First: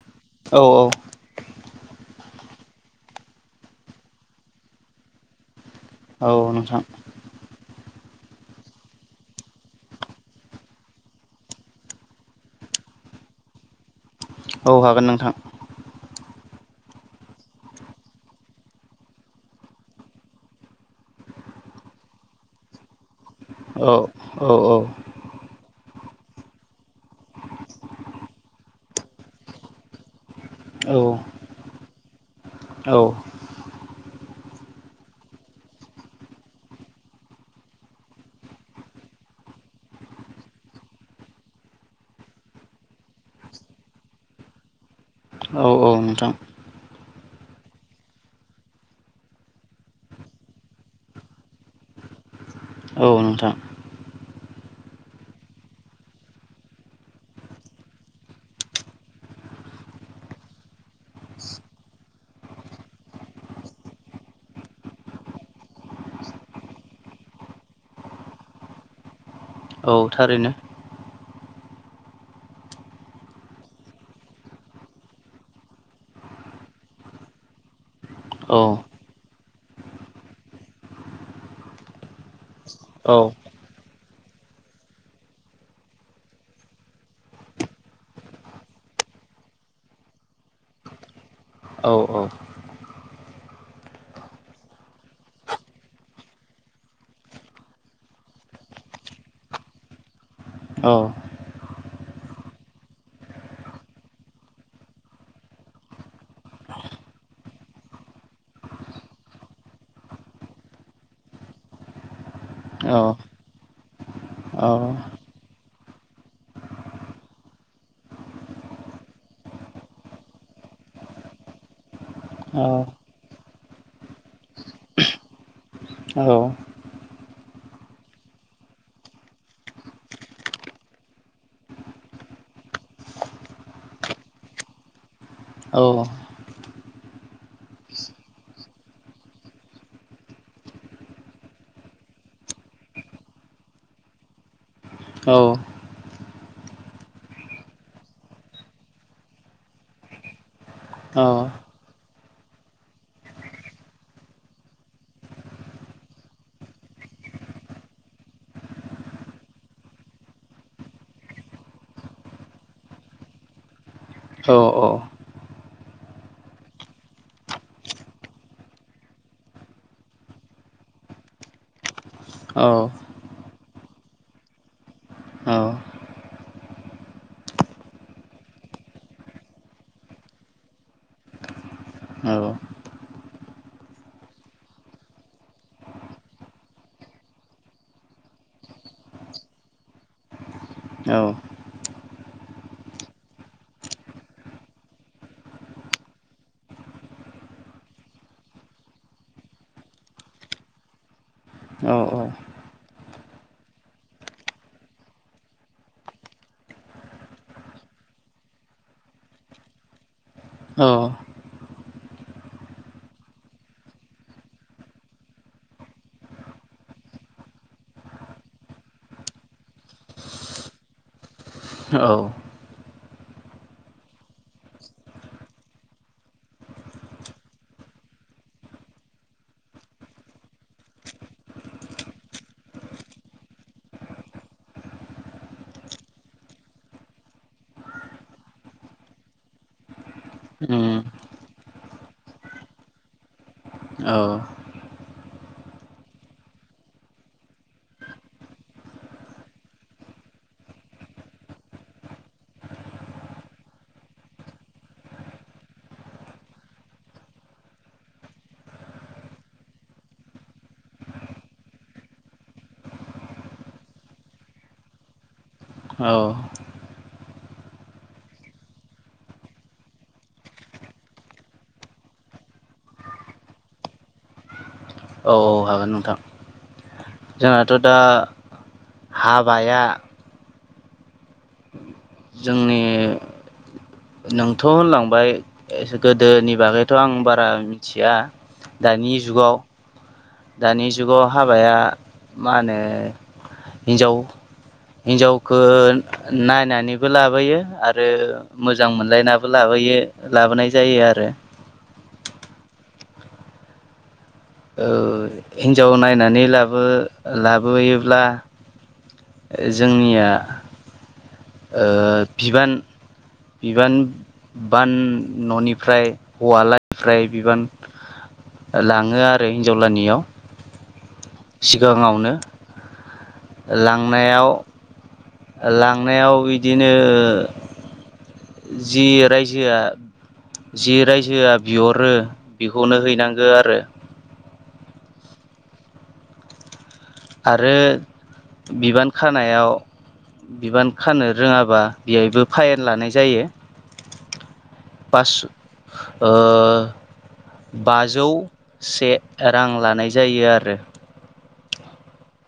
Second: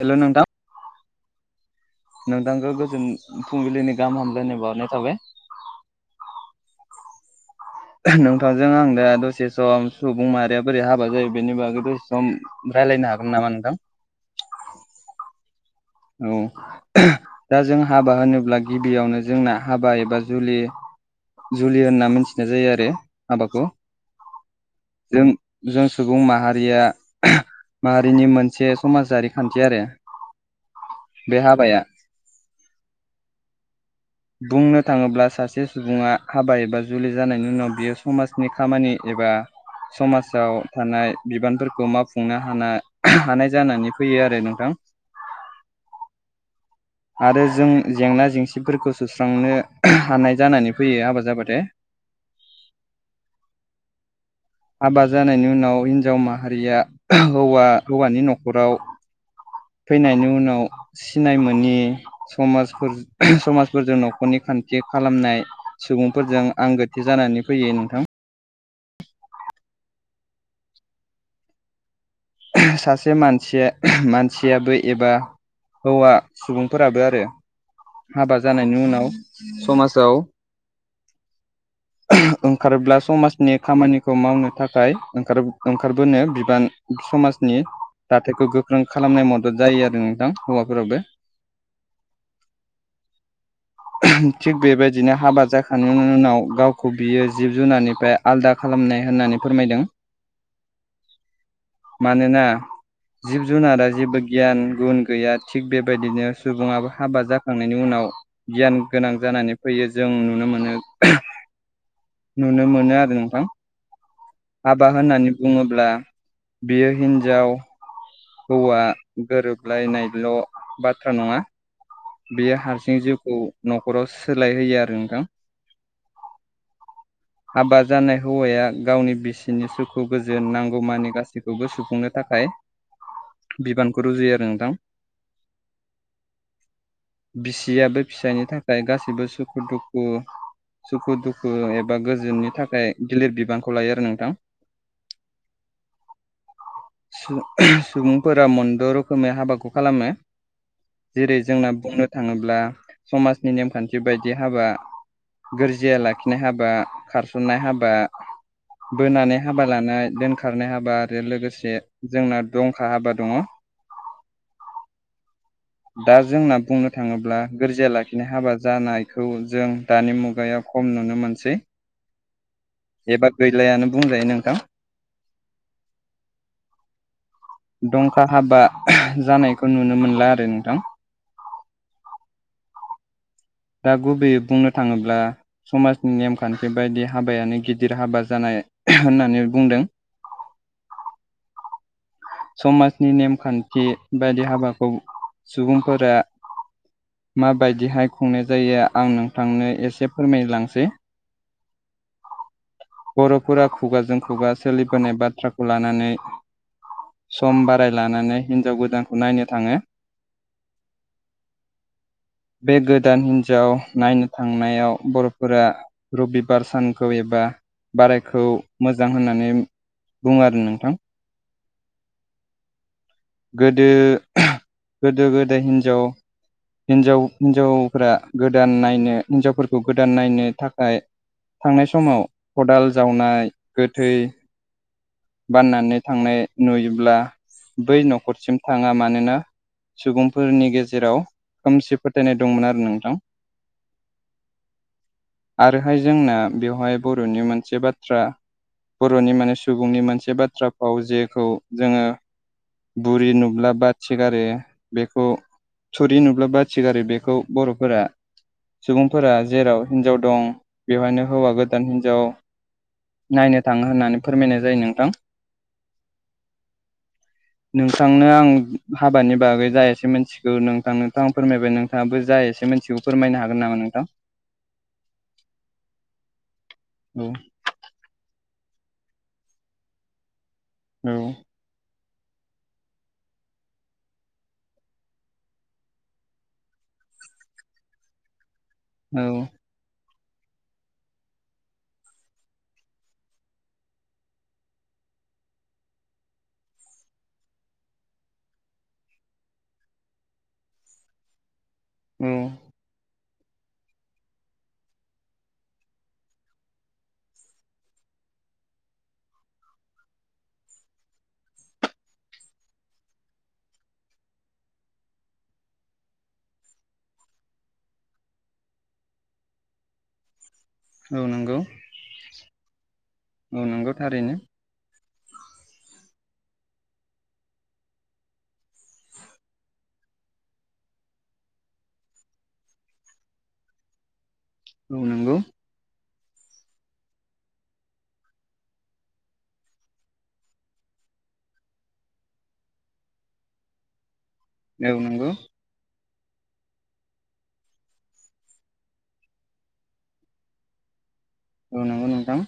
Hello नोंथां औ नोंथांखौ गोजोन फुंबिलिनि गाहाम हामलायनाय बावहरनाय थाबाय औ नोंथां नोंथांजों आं दा दसे सम सुबुं माहारिया बोरै हाबा जायो बेनि बागै दसे सम रायज्लायनो हागोन नामा नोंथां औ हागोन नोंथां औ दा जों हाबा होनोब्ला गिबियावनो जोंना हाबा एबा जुलि जुलि होनना मिथिनाय जायो आरो हाबाखौ औ औ औ जों जों सुबुं माहारिया माहारिनि मोनसे समाजारि खान्थि आरो औ बे हाबाया औ [inaudible] बुंनो थाङोब्ला सासे सुबुङा हाबा एबा जुलि जानायनि उनाव बियो समाजनि खामानि एबा समाजाव थानाय बिबानफोरखौ मावफुंनो हाना- हानाय जानानै फैयो आरो नोंथां औ औ नोंथां आरो जों जेंना जेंसिफोरखौ सुस्रांनो हानाय जानानै फैयो हाबा जाबाथाय [unintelligible] औ नोंथां हाबा जानायनि उनाव हिन्जाव माहारिया हौवा हौवानि न'खराव फैनायनि उनाव सिनाय मोनि समाजफोर समाजफोरजों न'खरनि खान्थि खालामनाय सुबुंफोरजों आंगोथि जानानै फैयो नोंथां औ थारैनो सासे मानसिया मानसियाबो एबा हौवा सुबुंफोराबो आरो हाबा औ जानायनि उनाव समाजाव ओंखारोब्ला औ समाजनि खामानि खौ मावनो थाखाय ओंखार-ओंखारबोनो बिबान समाजनि दाथायखौ गोख्रों खालामनाय मदद जायो आरो नोंथां हौवाफोराबो औ औ [inaudible] थिग बेबायदिनो हाबा जाखांनाय उनाव गावखौ बियो जिब जुनारनिफ्राय आलदा खालामनाय होननानै फोरमायदों । औ मानोना जिब जुनारा जेबो गियान गुन गैया थिग बेबायदिनो सुबुङाबो हाबा जाखांनायनि उनाव गियान गोनां जानानै फैयो जों नुनो मोनो अह नुनो मोनो आरो नोंथां । हाबा होननानै बुङोब्ला बियो हिन्जाव हौवा गोरोबलायनायल' बाथ्रा नङा बेयो हारसिं जिउखौ न'खराव सोलाय होयो आरो नोंथां । हाबा जानाय हौवाया गावनि बिसिनि सुखु गोजोन नांगौमानि गासैखौबो सुफुंनो था खाय बिबानखौ रुजुयो आरो नोंथां । औ औ उम बिसियाबो फिसायनि थाखाय गासैबो सुखु दुखु सुखु दुखु ए बा गोजोननि थाखाय गिलिर बिबानखौ लायो आरो नोंथां । औ सु अह सुबुंफोरा मोनद' रोखोमै हाबाखौ खालामो औ जेरै जोंना बुंनो थाङोब्ला समाजनि नेमखान्थि बायदि हाबा, गोरजिया लाखिनाय हाबा, खारसननाय हाबा बोनानै हाबा लानाय, दोनखारनाय हाबा आरो लोगोसे जोंना दंखा हाबा दङ । [inaudible] औ औ दा जोंना बुंनो थाङोब्ला गोरजिया लाखिनाय हाबा जानायखौ जों दानि मुगायाव खम नुनो मोनसै एबा गैलायानो बुंजायो नोंथां । दंखा हाबा जानायखौ नुनो मोनला आरो नोंथां । दा गुबैयै बुंनो थाङोब्ला समाजनि नेमखान्थि बायदि हाबायानो गिदिर हाबा जानाय होननानै बुंदों । औ समाजनि नेमखान्थि बायदि हाबाखौ सुबुंफोरा माबायदिहाय खुंनाय जायो आं नोंथांनो एसे फोरमायलांसै । बर'फोरा खुगाजों खुगा सोलिबोनाय बाथ्राखौ लानानै सम बाराय लानानै हिनजाव गोदानखौ नायनो थाङो । औ बे गोदान हिनजाव नायनो थांनायाव बर'फोरा रबिबार सानखौ एबा बारायखौ मोजां होननानै बुङो आरो नोंथां । गोदो अह गोदो गोदाय हिनजाव हिन्जाव हिनजावफ्रा गोदान नायनो हिनजावफोरखौ गोदान नायनो थाखाय थांनाय समाव खदाल जावनाय गोथै बाननानै थांनाय नुयोब्ला बै न'खरसिम थाङा मानोना सुबुंफोरनि गेजेराव खोमसि फोथायनाय दंमोन आरो नोंथां । औ [inaudible] आरोहाय जोंना बेवहाय बर'नि मोनसे बाथ्रा बर'नि माने सु बुंनि मोनसे बाथ्रा फाव जेखौ जोङो बुरि नुब्ला बाथिगारो बेखौ थुरि नुब्लाबा थिगारो बेखौ बर'फोरा सुबुंफोरा जेराव हिनजाव दं बेवहायनो हौवा गोदान हिनजाव नायनो थाङो होननानै फोरमायनाय जायो नोंथां औ । नोंथांनो आं हाबानि बागै जाय एसे मिथिगौ नोंथां नोंथां फोरमायबाय नोंथाङाबो जा एसे मोनथिखौ फोरमायनो हागोन नामा नोंथां? औ औ हागोन नोंथां औ जोंहाथ' दा हाबाया औ जोंनि नोंथ' होनलांबाय [unintelligible] गोदोनि बागैथ' आं बारा मिथिया दानि औ जुगाव दानि जुगाव हाबाया मा होनो हिन्जाव हिनजावखो नायनानैबो लाबोयो आरो मोजां मोनलायनाबो लाबोयो। लाबोनाय जायो आरो। औ हिनजाव नायनानै लाबो लाबोयोब्ला जोंनिया ओ बिबान बिबान बान न'निफ्राय हौवालानिफ्राय बिबान लाङो आरो हिन्जावलानियाव औ नंगौ सिगाङावनो औ नंगौ थारैनो लांनायाव लां लांनायाव बिदिनो ओ जि रायजोआ जि रायजोआ बिहरो बेखौनो हैनांगो आरो औ नोंगौ आरो बिबान खानायाव बिबान खानो रोङाबा बेहायबो फाइेन लानाय जायो। औ नंगौ पास ओ बाजौ से रां लानाय जायो आरो औ नंगौ नोंथां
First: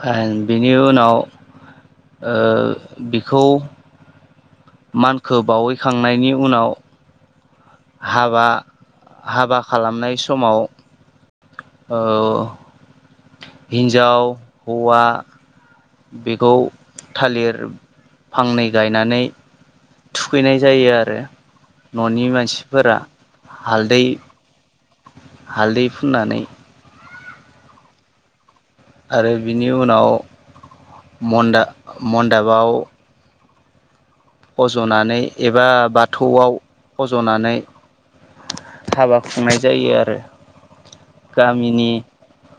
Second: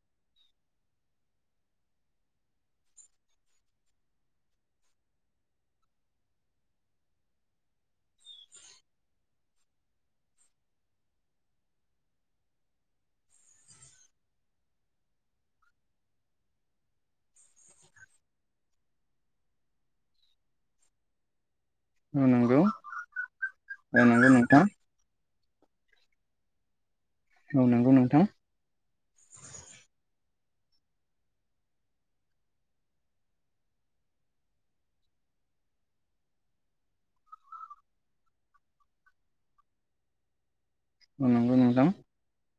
[unintelligible] बिनि उनाव ओ बिखौ मानखौ बावहैखांनायनि उनाव हाबा हाबा खालामनाय समाव ओ हिन्जाव हौवा बेखौ थालिर फांनै गायनानै थुखैनाय जायो आरो न'नि औ नंगौ मानसिफोरा हालदै औ नंगौ नोंथां हालदै फुननानै औ नंगौ नोंथां आरो बिनि उनाव मनदा मदाबाव फज'नानै एबा बाथौआव फज'नानै हाबा खुंनाय जायो आरो। नंगौ नंथां गामिनि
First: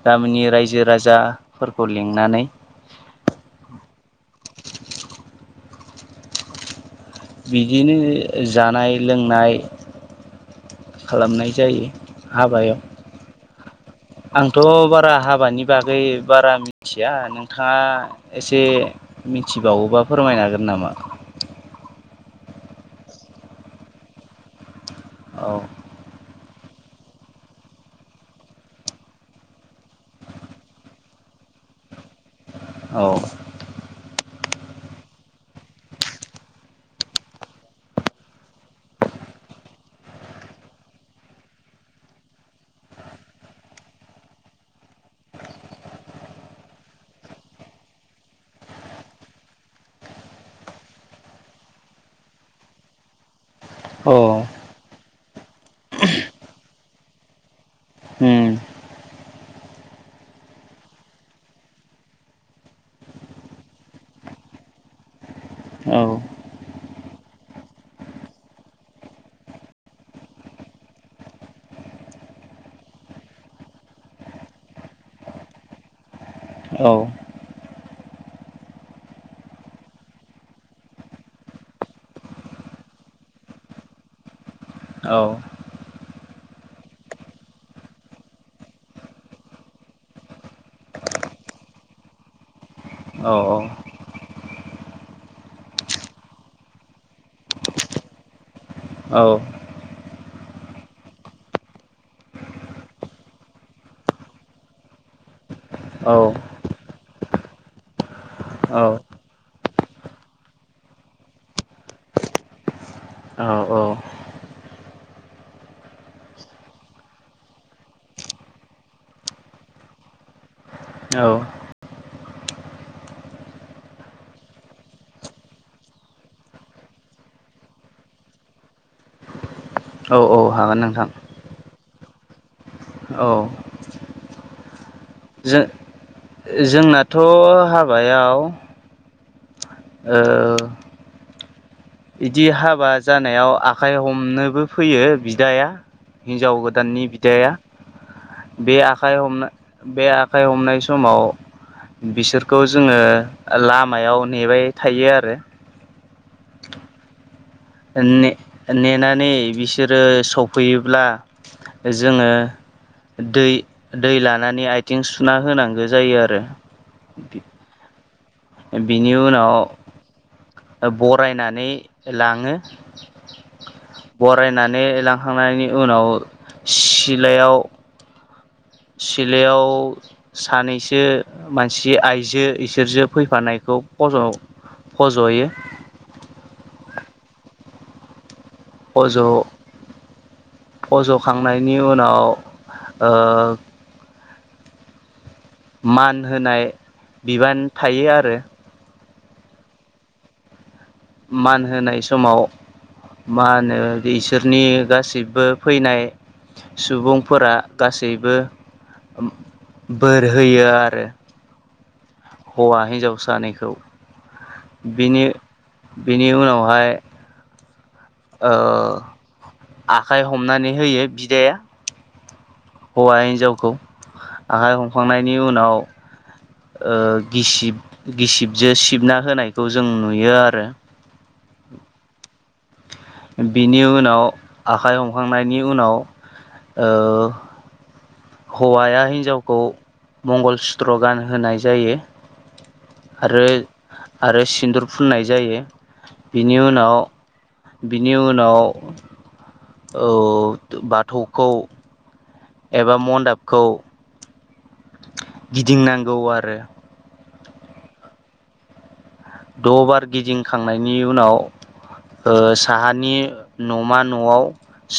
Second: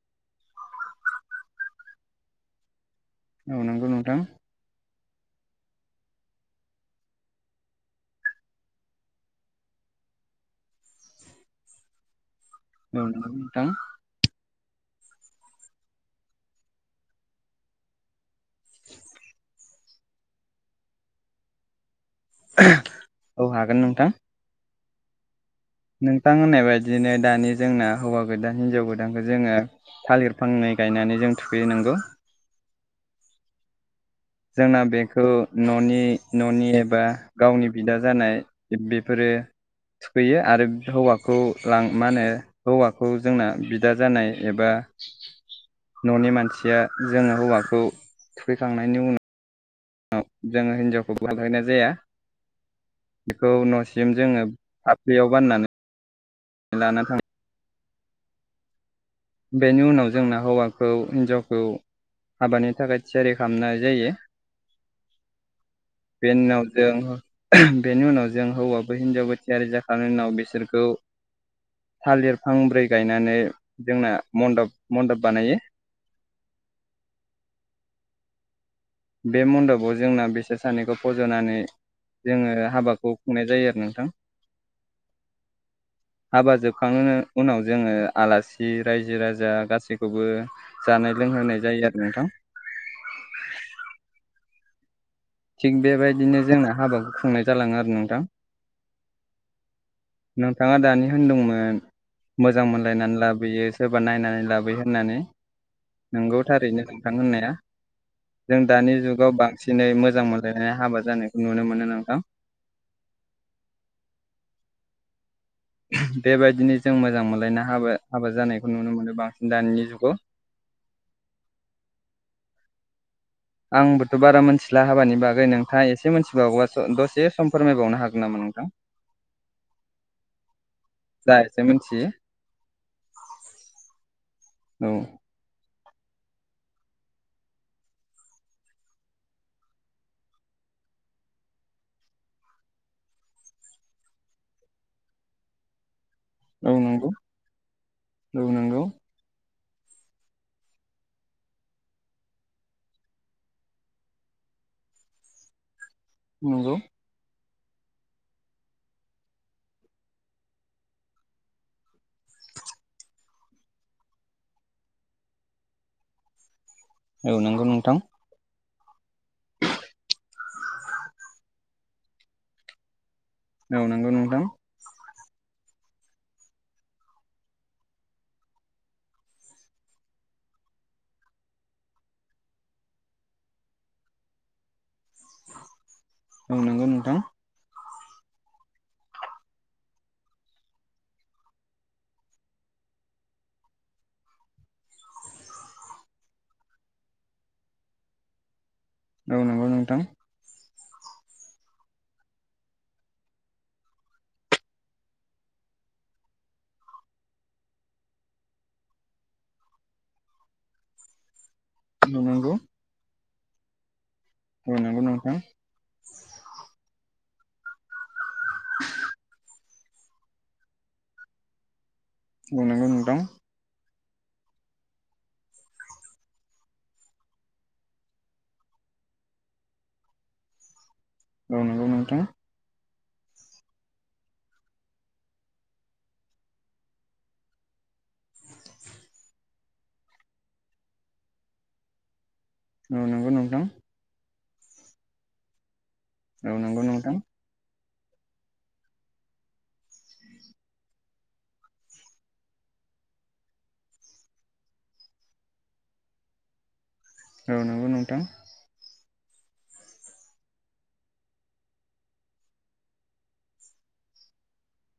गामिनि रायजो राजाफोरखौ लिंनानै औ नंगौ नोंथां बिदिनो जानाय लोंनाय खालामनाय जायो हाबायाव थां आंथ' बारा हाबानि बागै बारा मिथिया नोंथाङा एसे मिथिबावोबा फोरमायनो हागोन नामा? ओह औ हागोन नोंथां औ नोंथां होननाय बायदिनो दानि जोंना हौवा गोदान हिन्जाव गोदानखौ जोङो थालिर फांनै गायनानै जों थुखैहैनांगौ औ जोंना बेखौ न'नि न'नि एबा गावनि बिदा जानाय बेफोरो [unintelligible] थुखैयो आरो हौवाखौ लां मा होनो हौवाखौ जोंना बिदा जानाय एबा न'नि मानसिया जोङो हौवाखौ थुखैखांनायनि उनाव औ जोङो हिनजावखौ बहायनाय जाया खौ न'सिम जोङो औ फाफ्लियाव बाननानै लाना थां उम बेनि उनाव जोंना हौवाखौ हिन्जावखौ हाबानि थाखाय थियारि खामनाय जायो औ बेनि उनाव जों बेनि उनाव जों हौवाबो हिन्जावबो थियारि जाखांनायनि उनाव बिसोरखौ थालिर फांब्रै गायनानै जोंना मन्दप मन्दप बानायो औ बे म्न्दपाव जोंना बिसोर सानैखौ फज'नानै जोङो हाबाखौ खुंनाय जायो आरो नोंथां औ हाबा जोबखांनायनि उनाव जोङो आलासि रायजो राजा गासैखौबो जानाय नाय लोंहोनाय जायो आरो नोंथां औ थिग बेबायदिनो जोंना हाबाखौ खुंनाय जालाङो आरो नोंथां। नोंथाङा दानि होनदोंमोन। मोजां मोनलायनानै लाबोयो सोरबा नायनानै लाबोयो होननानै। नोंगौ थारैनो नोंथां होननाया जों दानि जुगाव बांसिनै मोजां मोजां मोनलायनाय हाबा जानायखौ नुनो मोनो नोंथां। औ बेबायदिनो जों मोजां मोनलायना हाबा हाबा जानायखौ नुनो मोनो बांसिन दानि जुगाव औ। आंबोथ' बारा मिथिला हाबानि बागै नोंथाङा एसे मिथिबावोबा दसे सम फोरमायबावनो हागोन नामा? नोंथां। औ औ हागोन नोंथां। जा एसे औ औ जों जोंनाथ' हाबायाव ओ इदि हाबा जानायाव आखाइ हमनोबो फैयो बिदाया हिनजाव औ गोदाननि नंगौ बिदाया औ बे नंगौ आखाइ हमना बे आखाइ हमनाय समाव बिसोरखौ जोङो लामायाव नेबाय थायो आरो नंगौ ने नेनानै बिसोरो सफैयोब्ला जोङो दै दै लानानै आयथिं सुना होनांगो जायो आरो औ नंगौ नोंथां बिनि उनाव बरायनानै लाङो औ नंगौ नोंथां बरायनानै लांखांनायनि उनाव सिलायाव सिलायाव सानैसो मानसि आइजो इसोरजो फैफानायखौ फज' फज'हैयो औ नंगौ नोंथां फज' फज'खांनायनि उनाव ओ मान होनाय बिबान थायो आरो। औ नंगौ नोंथां। मान होनाय समाव मा होनो इसोरनि गासिबो फैनाय सुबुंफोरा गासैबो बोर होयो आरो औ नंगौ हौवा हिन्जाव सानैखौ औ नंगौ बिनि नोंथां बिनि उनावहाय ओ आखाइ हमनानै होयो बिदाया औ नंगौ हौवा नोंथां हिन्जावखौ आखाइ हमखांनायनि उनाव ओ गिसिब गिसिबजो सिबना होनायखौ जों नुयो आरो औ नंगौ नोंथां बिनि उनाव आखाइ हमखांनायनि उनाव ओ हौवाया हिन्जावखौ मंगल सुत्र गान होनाय जायो। औ नंगौ आरो नोंथां। आरो सिन्दुर फुननाय जायो। औ बिनि नंगौ उनाव नोंथां। बिनि उनाव औ बाथौखौ एबा मन्दाबखौ गिदिंनांगौ आरो औ नंगौ नोंथां। द' बार गिदिंखांनायनि उनाव ओ साहानि न'मा न'आव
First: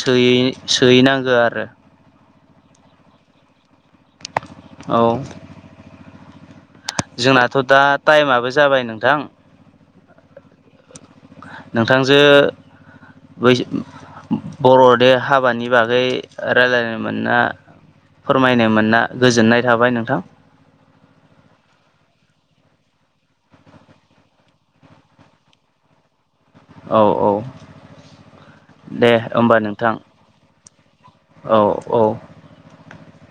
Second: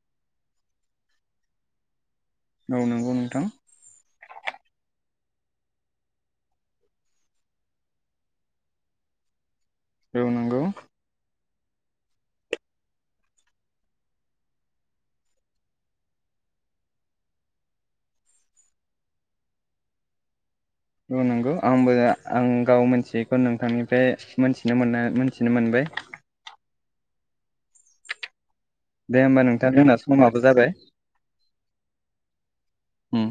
सोयै सोयैनांगौ आरो। औ नंगौ नोंथां। औ जोंनाथ' दा टाइमाबो जाबाय नोंथां औ‌ नंगौ नोंथांजों बै बर'नि हाबानि बागै राय्लायनो मोनना फोरमायनो मोनना गोजोननाय थाबाय नोंथां। औ नंगौ आंबो आं गाव मोनथियैखौ नोंथांनिफ्राय मोनथिनो मोन मोनथिनो मोनबाय। [inaudible] औ औ दे होमबा नोंथां जोंना समाबो जाबाय। औ औ उम